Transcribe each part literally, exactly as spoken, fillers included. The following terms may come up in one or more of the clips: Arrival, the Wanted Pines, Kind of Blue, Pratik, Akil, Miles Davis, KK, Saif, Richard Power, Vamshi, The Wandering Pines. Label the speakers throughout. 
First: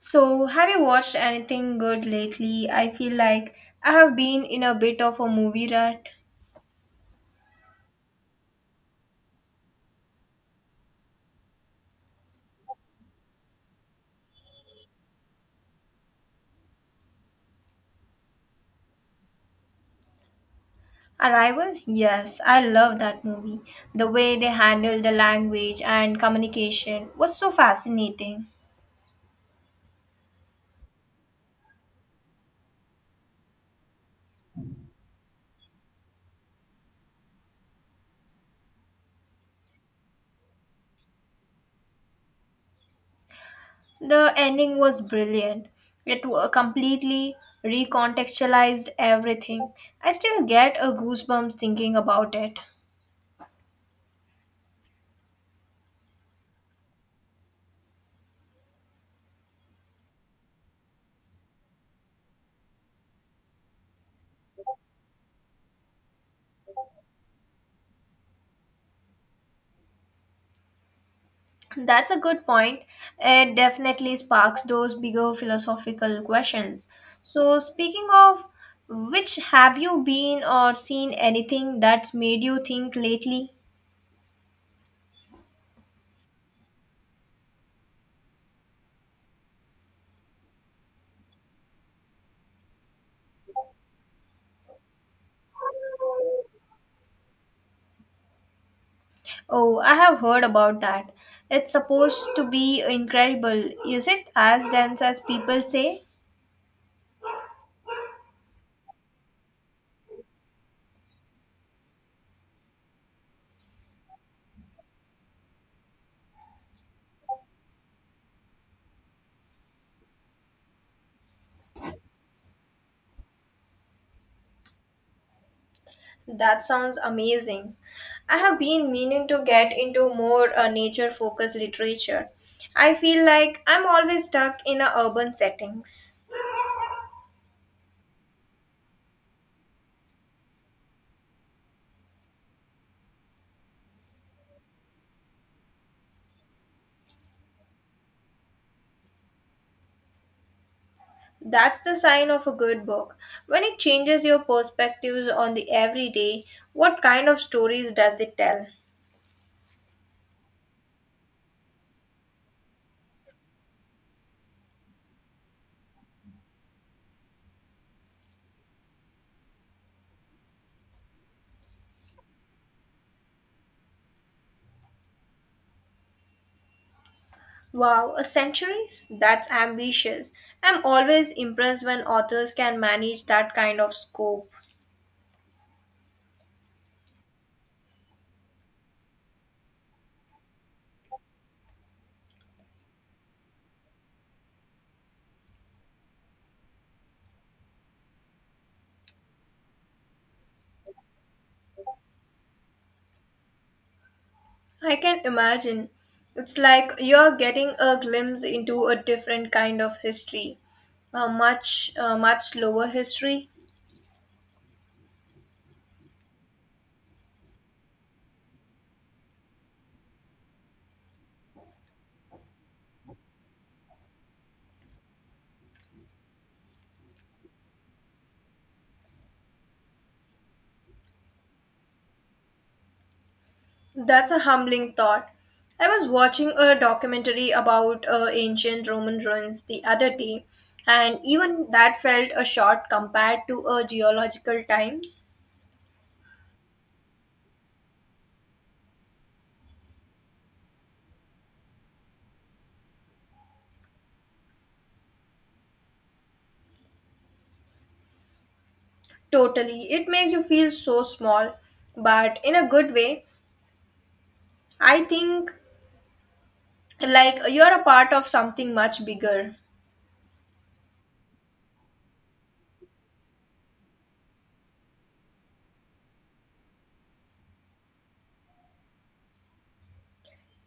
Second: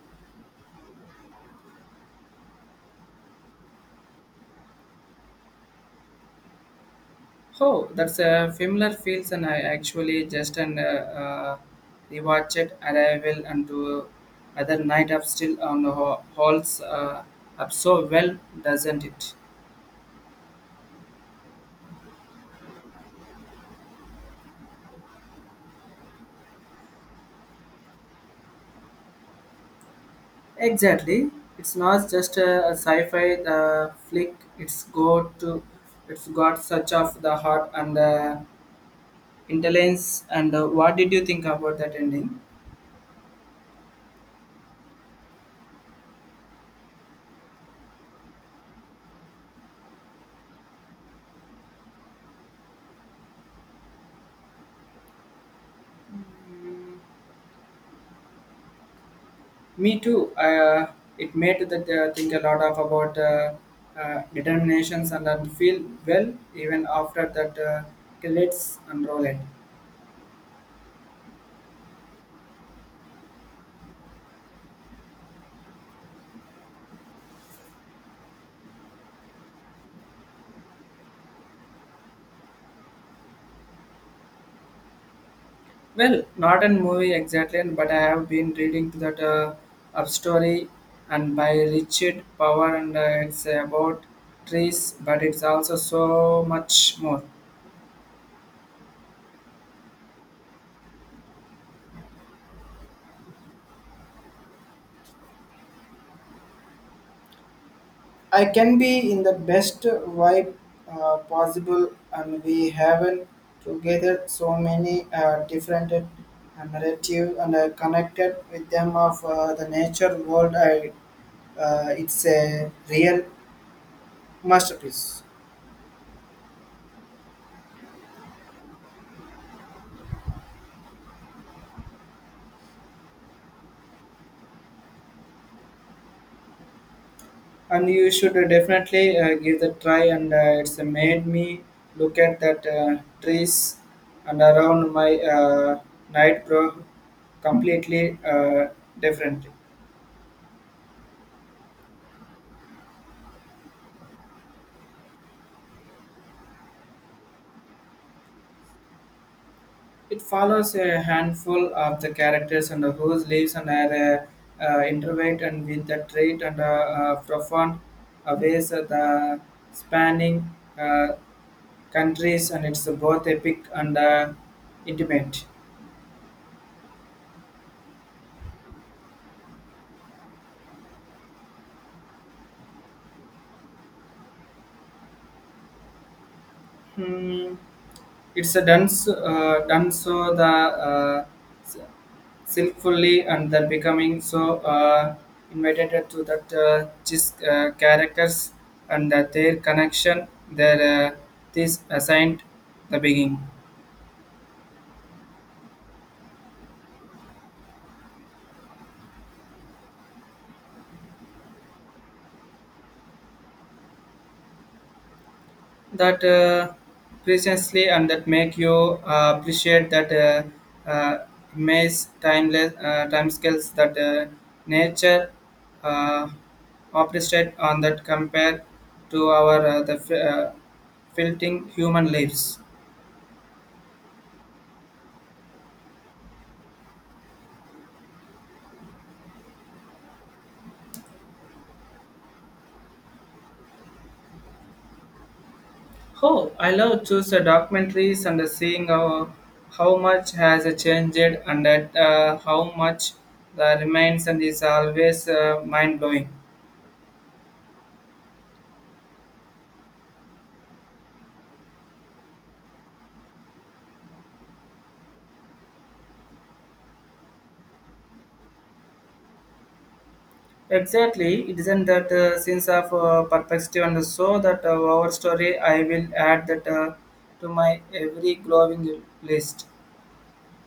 Speaker 1: So, have you watched anything good lately? I feel like I have been in a bit of a movie rut.
Speaker 2: Oh, that's a familiar feels, and I actually just and uh, uh, rewatched it, and I will and do other night up still on the ho- halls uh, up so well, doesn't it?
Speaker 1: Arrival? Yes, I love that movie. The way they handled the language and communication was so fascinating.
Speaker 2: Exactly, it's not just a, a sci-fi uh, flick. It's go to, it's got such of the heart and the intelligence. And uh, What did you think about that ending?
Speaker 1: The ending was brilliant. It wa- completely recontextualized everything. I still get a goosebumps thinking about it.
Speaker 2: Me too. Uh, it made that uh, think a lot of about uh, uh, determinations and then feel well even after that. Uh, okay, let's unroll it.
Speaker 1: That's a good point. It definitely sparks those bigger philosophical questions. So, speaking of which, have you been or seen anything that's made you think lately?
Speaker 2: Well, not a movie exactly, but I have been reading that uh, up story and by Richard Power, and uh, it's about trees, but it's also so much more.
Speaker 1: Oh, I have heard about that. It's supposed to be incredible. Is it as dense as people say?
Speaker 2: I can be in the best vibe uh, possible, and we haven't together so many uh, different uh, narrative and uh, connected with them of uh, the nature world. I, uh, it's a real masterpiece,
Speaker 1: That sounds amazing. I have been meaning to get into more uh, nature focused literature. I feel like I'm always stuck in a urban settings.
Speaker 2: and you should definitely uh, give the try. And uh, It's made me look at that uh, trees and around my uh, night grow completely uh, differently.
Speaker 1: That's the sign of a good book. When it changes your perspectives on the everyday, what kind of stories does it tell?
Speaker 2: It follows a handful of the characters and whose lives and are uh, uh, intertwined and with the trait and uh, uh, profound uh, ways of the spanning uh, countries and it's both epic and uh, intimate.
Speaker 1: Wow, a century? That's ambitious. I'm always impressed when authors can manage that kind of scope.
Speaker 2: Hmm. It's a done so, uh, done so the uh, skillfully and then becoming so uh, invited to that uh, these uh, characters and that their connection their uh, this assigned the beginning
Speaker 1: I can imagine. It's like you're getting a glimpse into a different kind of history, a much, uh, much slower history.
Speaker 2: that uh, precisely and that make you uh, appreciate that uh, uh, maze timeless uh, time scales that uh, nature uh, appreciate on that compare to our uh, the fi- uh, filtering human lives.
Speaker 1: That's a humbling thought. I was watching a documentary about uh, ancient Roman ruins the other day, and even that felt a short compared to a geological time.
Speaker 2: Oh, I love choose uh, documentaries and uh, seeing how, how much has uh, changed and that, uh, how much the remains and is always uh, mind blowing.
Speaker 1: Totally. It makes you feel so small, but in a good way. I think like you're a part of something much bigger.
Speaker 2: Exactly, it isn't that uh, sense of uh, perspective and so that uh, our story I will add that uh, to my every growing list.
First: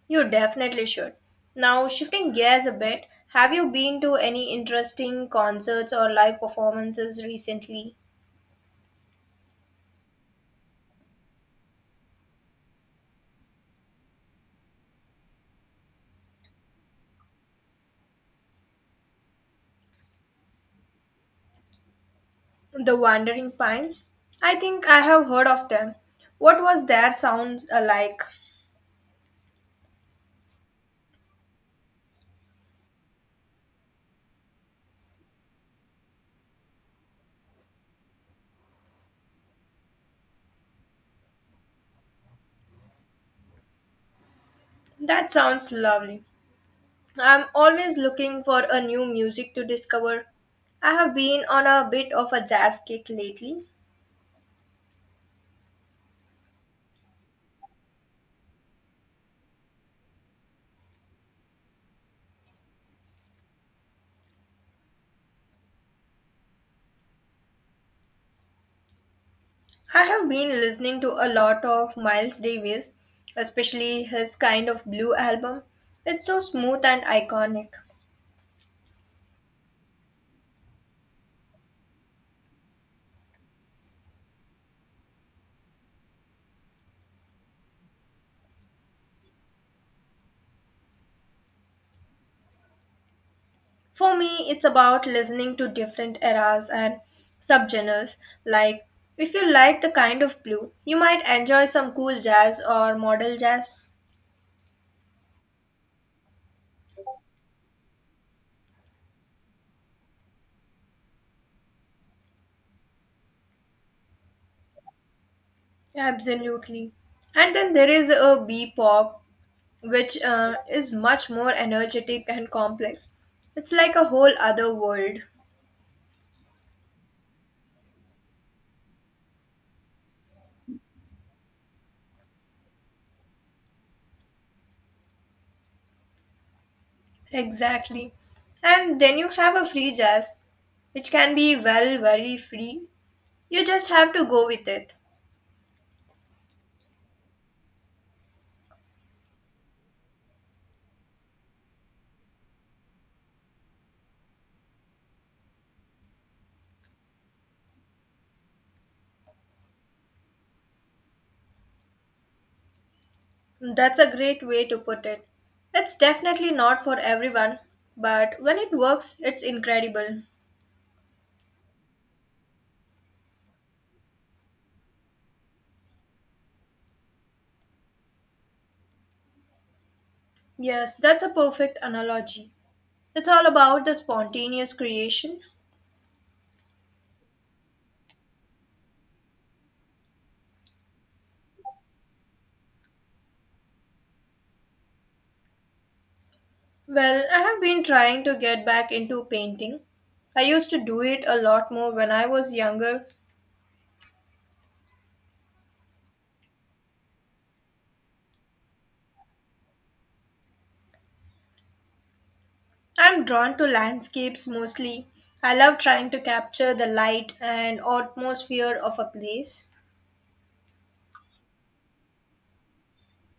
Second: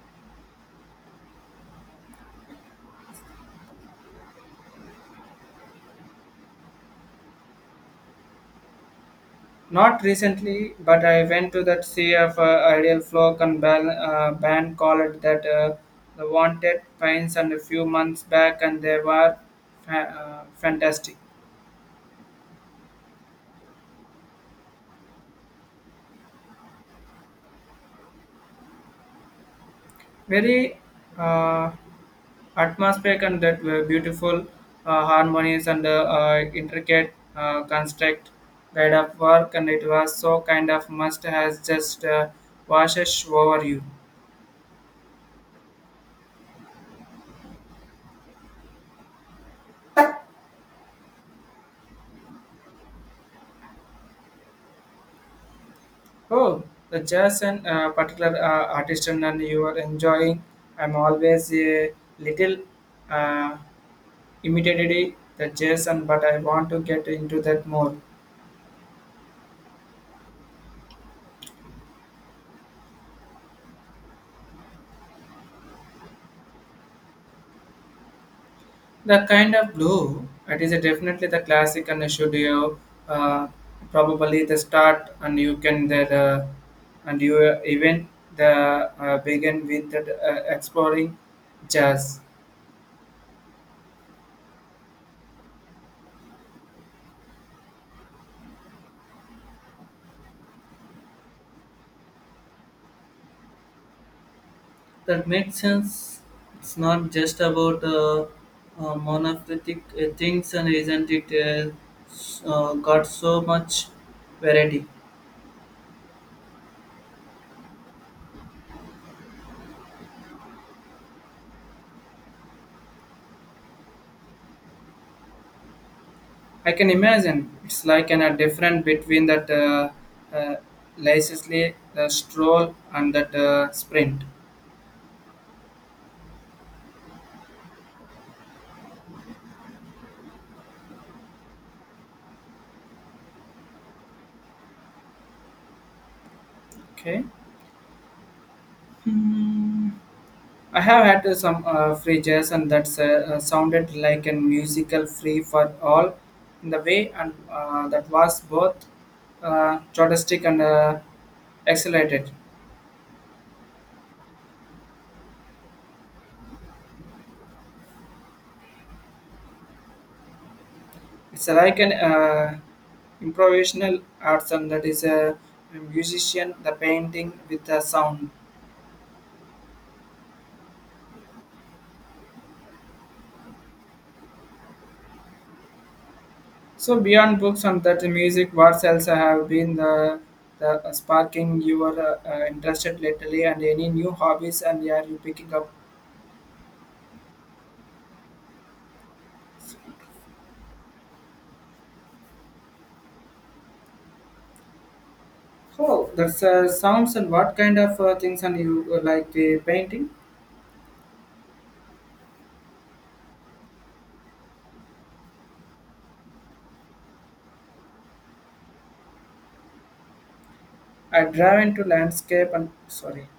Speaker 1: You definitely should. Now, shifting gears a bit, have you been to any interesting concerts or live performances recently?
Speaker 2: Not recently, but I went to that sea of uh, ideal flow and bal- uh, band called that uh, the Wanted Pines and a few months back, and they were fa- uh, fantastic.
Speaker 1: The Wandering Pines? I think I have heard of them. What was their sounds uh, like?
Speaker 2: Very uh, atmospheric and that were beautiful uh, harmonies and uh, uh, intricate uh, construct guide of work, and it was so kind of must has just uh, washes over you.
Speaker 1: That sounds lovely. I'm always looking for a new music to discover. I have been on a bit of a jazz kick lately.
Speaker 2: Oh, the jazz and uh, particular uh, artist and and you are enjoying. I'm always a little uh, imitated the jazz and but I want to get into that more.
Speaker 1: I have been listening to a lot of Miles Davis, especially his kind of blue album. It's so smooth and iconic.
Speaker 2: The kind of blue it is a definitely the classic and should you uh, probably the start and you can the, the and you uh, even the uh, begin with the uh, exploring jazz.
Speaker 1: For me, it's about listening to different eras and subgenres. Like, if you like the kind of blue, you might enjoy some cool jazz or modal jazz.
Speaker 2: That makes sense. It's not just about uh, uh, monolithic uh, things, and isn't it uh, s- uh, got so much variety?
Speaker 1: Absolutely. And then there is a bebop, which uh, is much more energetic and complex. It's like a whole other world.
Speaker 2: I can imagine it's like an, a different between that uh, uh, Leicester, the stroll, and that uh, sprint.
Speaker 1: Exactly. And then you have a free jazz, which can be well, very free. You just have to go with it.
Speaker 2: Okay. Hmm. I have had uh, some uh, free jazz, and that's uh, uh, sounded like a musical free for all in the way, and uh, that was both uh, journalistic and uh, accelerated.
Speaker 1: That's a great way to put it. It's definitely not for everyone, but when it works, it's incredible.
Speaker 2: It's like an uh, improvisational arts, and that is uh, a musician, the painting with the sound.
Speaker 1: Yes, that's a perfect analogy. It's all about the spontaneous creation.
Speaker 2: So beyond books and that music, what else have been the, the uh, sparking your uh, uh, interested lately, and any new hobbies, and are you picking up?
Speaker 1: Well, I have been trying to get back into painting. I used to do it a lot more when I was younger.
Speaker 2: Oh, that's uh, sounds and what kind of uh, things and you uh, like the painting?
Speaker 1: I'm drawn to landscapes mostly. I love trying to capture the light and atmosphere of a place.
Speaker 2: I drive into landscape and sorry,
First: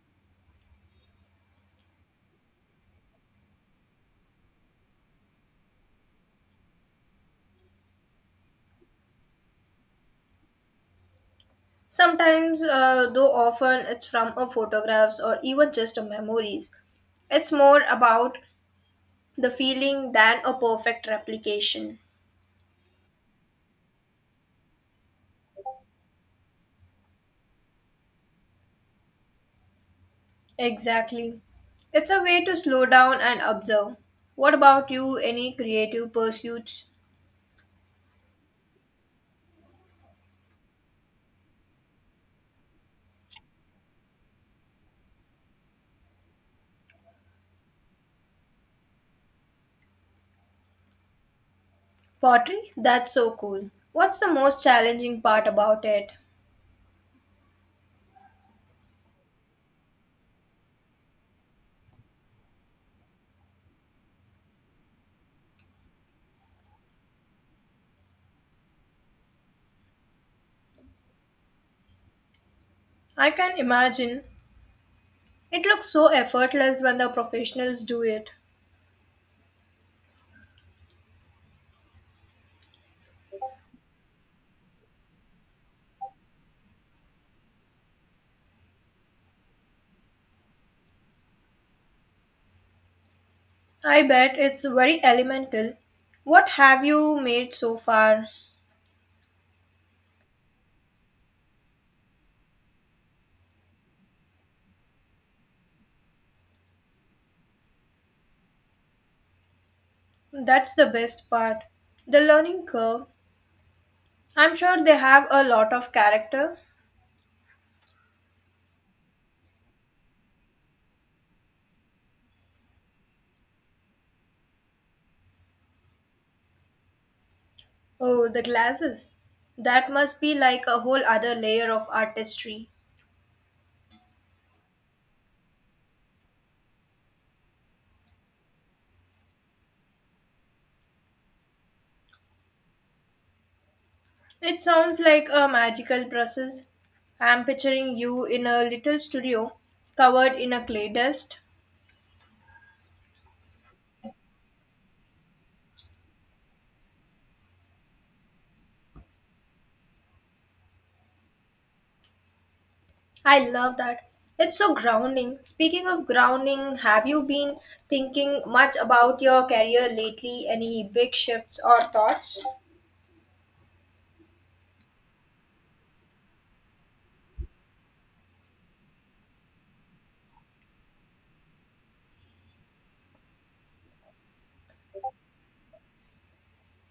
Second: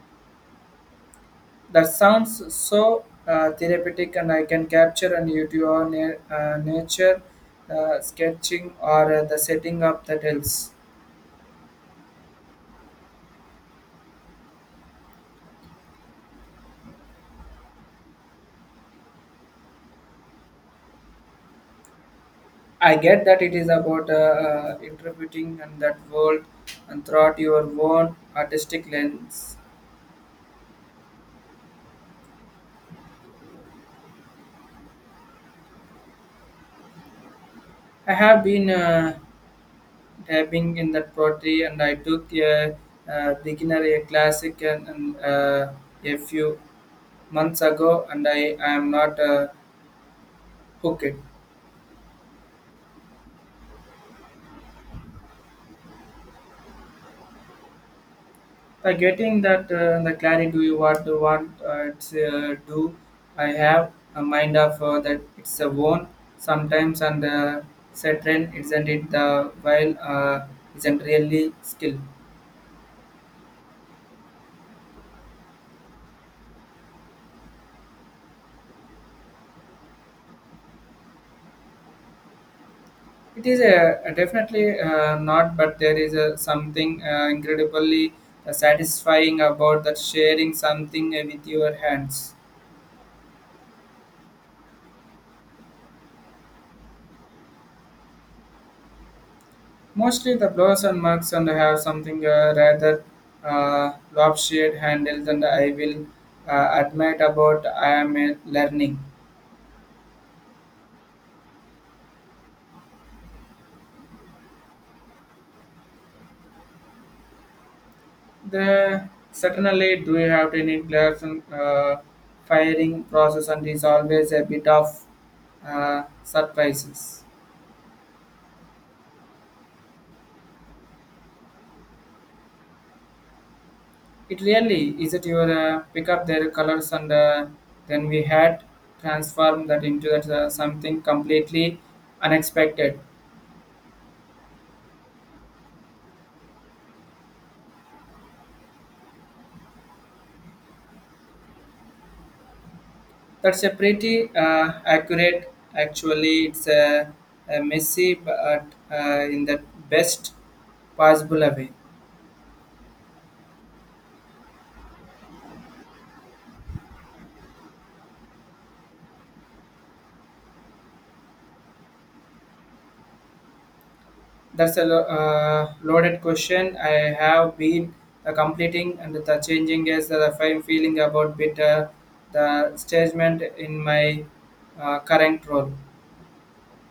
Speaker 2: that sounds so uh, therapeutic and I can capture and you do your na- uh, nature uh, sketching or uh, the setting up the hills.
Speaker 1: Sometimes, uh, though often, it's from a photographs or even just a memories. It's more about the feeling than a perfect replication.
Speaker 2: I get that it is about uh, uh, interpreting and that world and throughout your own artistic lens.
Speaker 1: Exactly. It's a way to slow down and observe. What about you? Any creative pursuits?
Speaker 2: I have been. Uh, dabbing in that pottery and I took a, uh beginner a classic and, and uh, a few months ago and I, I am not uh, hooked.
Speaker 1: Pottery? That's so cool. What's the most challenging part about it?
Speaker 2: By getting that uh, the clarity do you what you want uh, it's, uh, do I have a mind of uh, that it's a one sometimes and uh, certain isn't it the while uh, isn't really skill.
Speaker 1: I can imagine. It looks so effortless when the professionals do it.
Speaker 2: It is a, a definitely uh, not, but there is a, something uh, incredibly uh, satisfying about that sharing something uh, with your hands.
Speaker 1: I bet it's very elemental. What have you made so far?
Speaker 2: Mostly the blows and mugs and have something uh, rather uh, lopsided handles, and I will uh, admit about I am uh, learning.
Speaker 1: That's the best part. The learning curve. I'm sure they have a lot of character.
Speaker 2: The certainly do you have any gloves and uh, firing process and is always a bit of uh, surprises.
Speaker 1: Oh, the glasses. That must be like a whole other layer of artistry.
Speaker 2: It really is that you uh, pick up their colors and uh, then we had transformed that into that uh, something completely unexpected.
Speaker 1: It sounds like a magical process. I'm picturing you in a little studio covered in a clay dust.
Speaker 2: That's a pretty uh, accurate. Actually, it's a, a messy but uh, in the best possible way.
Speaker 1: I love that. It's so grounding. Speaking of grounding, have you been thinking much about your career lately? Any big shifts or thoughts?
Speaker 2: That's a lo- uh, loaded question. I have been uh, completing and the changing is that I'm feeling about bit uh, the statement in my uh, current role.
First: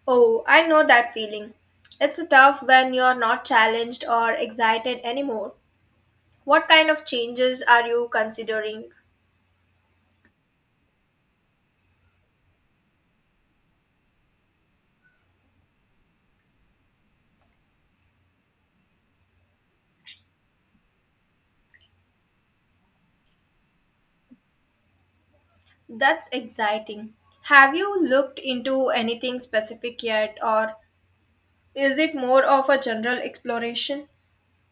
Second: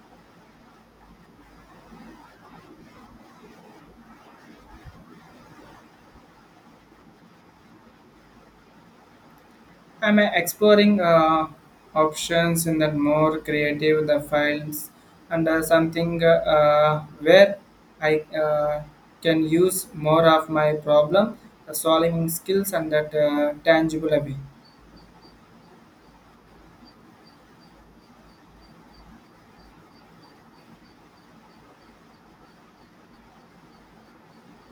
Speaker 1: Oh, I know that feeling. It's tough when you're not challenged or excited anymore. What kind of changes are you considering?
Speaker 2: I'm uh, exploring uh, options in that more creative the files and uh, something uh, uh, where I uh, can use more of my problem uh, solving skills and that uh, tangible way.
Speaker 1: That's exciting. Have you looked into anything specific yet, or is it more of a general exploration?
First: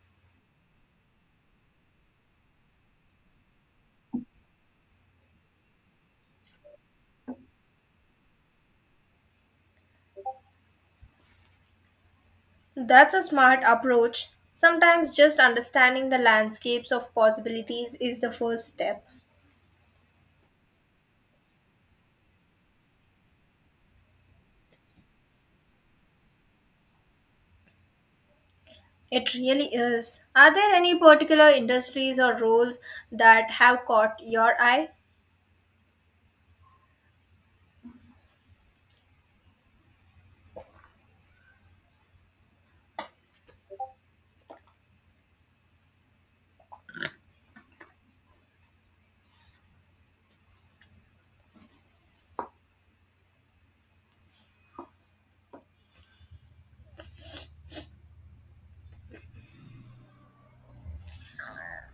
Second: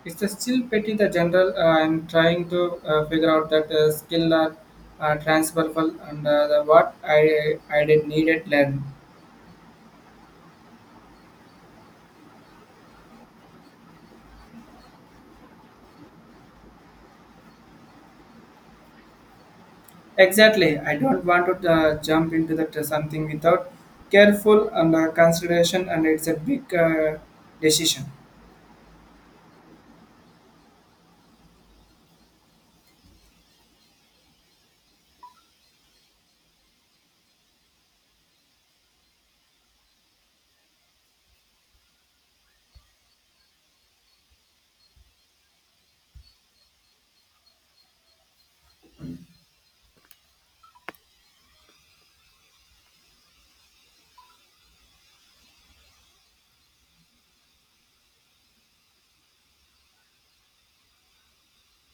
Speaker 2: It's a still pretty the general. Uh, I'm trying to uh, figure out that uh, skill are uh, transferable and uh, the what I I did needed learn.
Speaker 1: That's a smart approach. Sometimes just understanding the landscapes of possibilities is the first step.
Speaker 2: Exactly. I don't want to uh, jump into that uh, something without careful and uh, consideration, and it's a big uh, decision.
Speaker 1: It really is. Are there any particular industries or roles that have caught your eye?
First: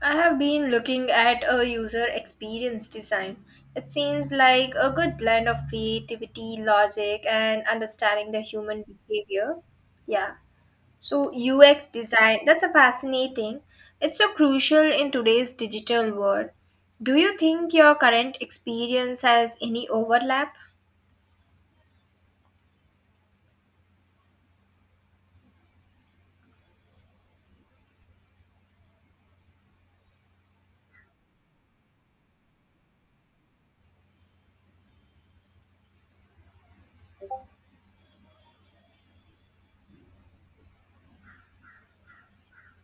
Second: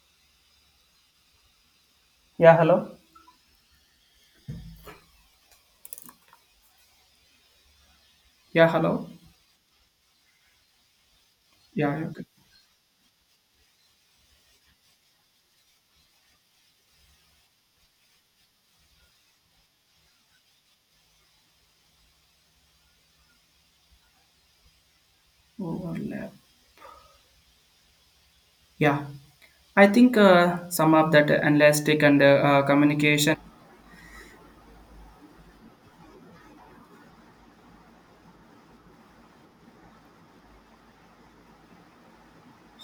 Speaker 1: I have been looking at a user
Speaker 2: Yeah,
Speaker 1: experience
Speaker 2: hello.
Speaker 1: design. It seems like a good blend of creativity, logic, and understanding the
Speaker 2: Yeah,
Speaker 1: human
Speaker 2: hello.
Speaker 1: behavior. Yeah. So, U X
Speaker 2: Yeah, okay.
Speaker 1: design, that's a fascinating. It's so crucial in today's digital world. Do you think your current experience has any overlap?
Speaker 2: Overlap. Yeah, I think uh, some of that elastic and uh, uh, communication.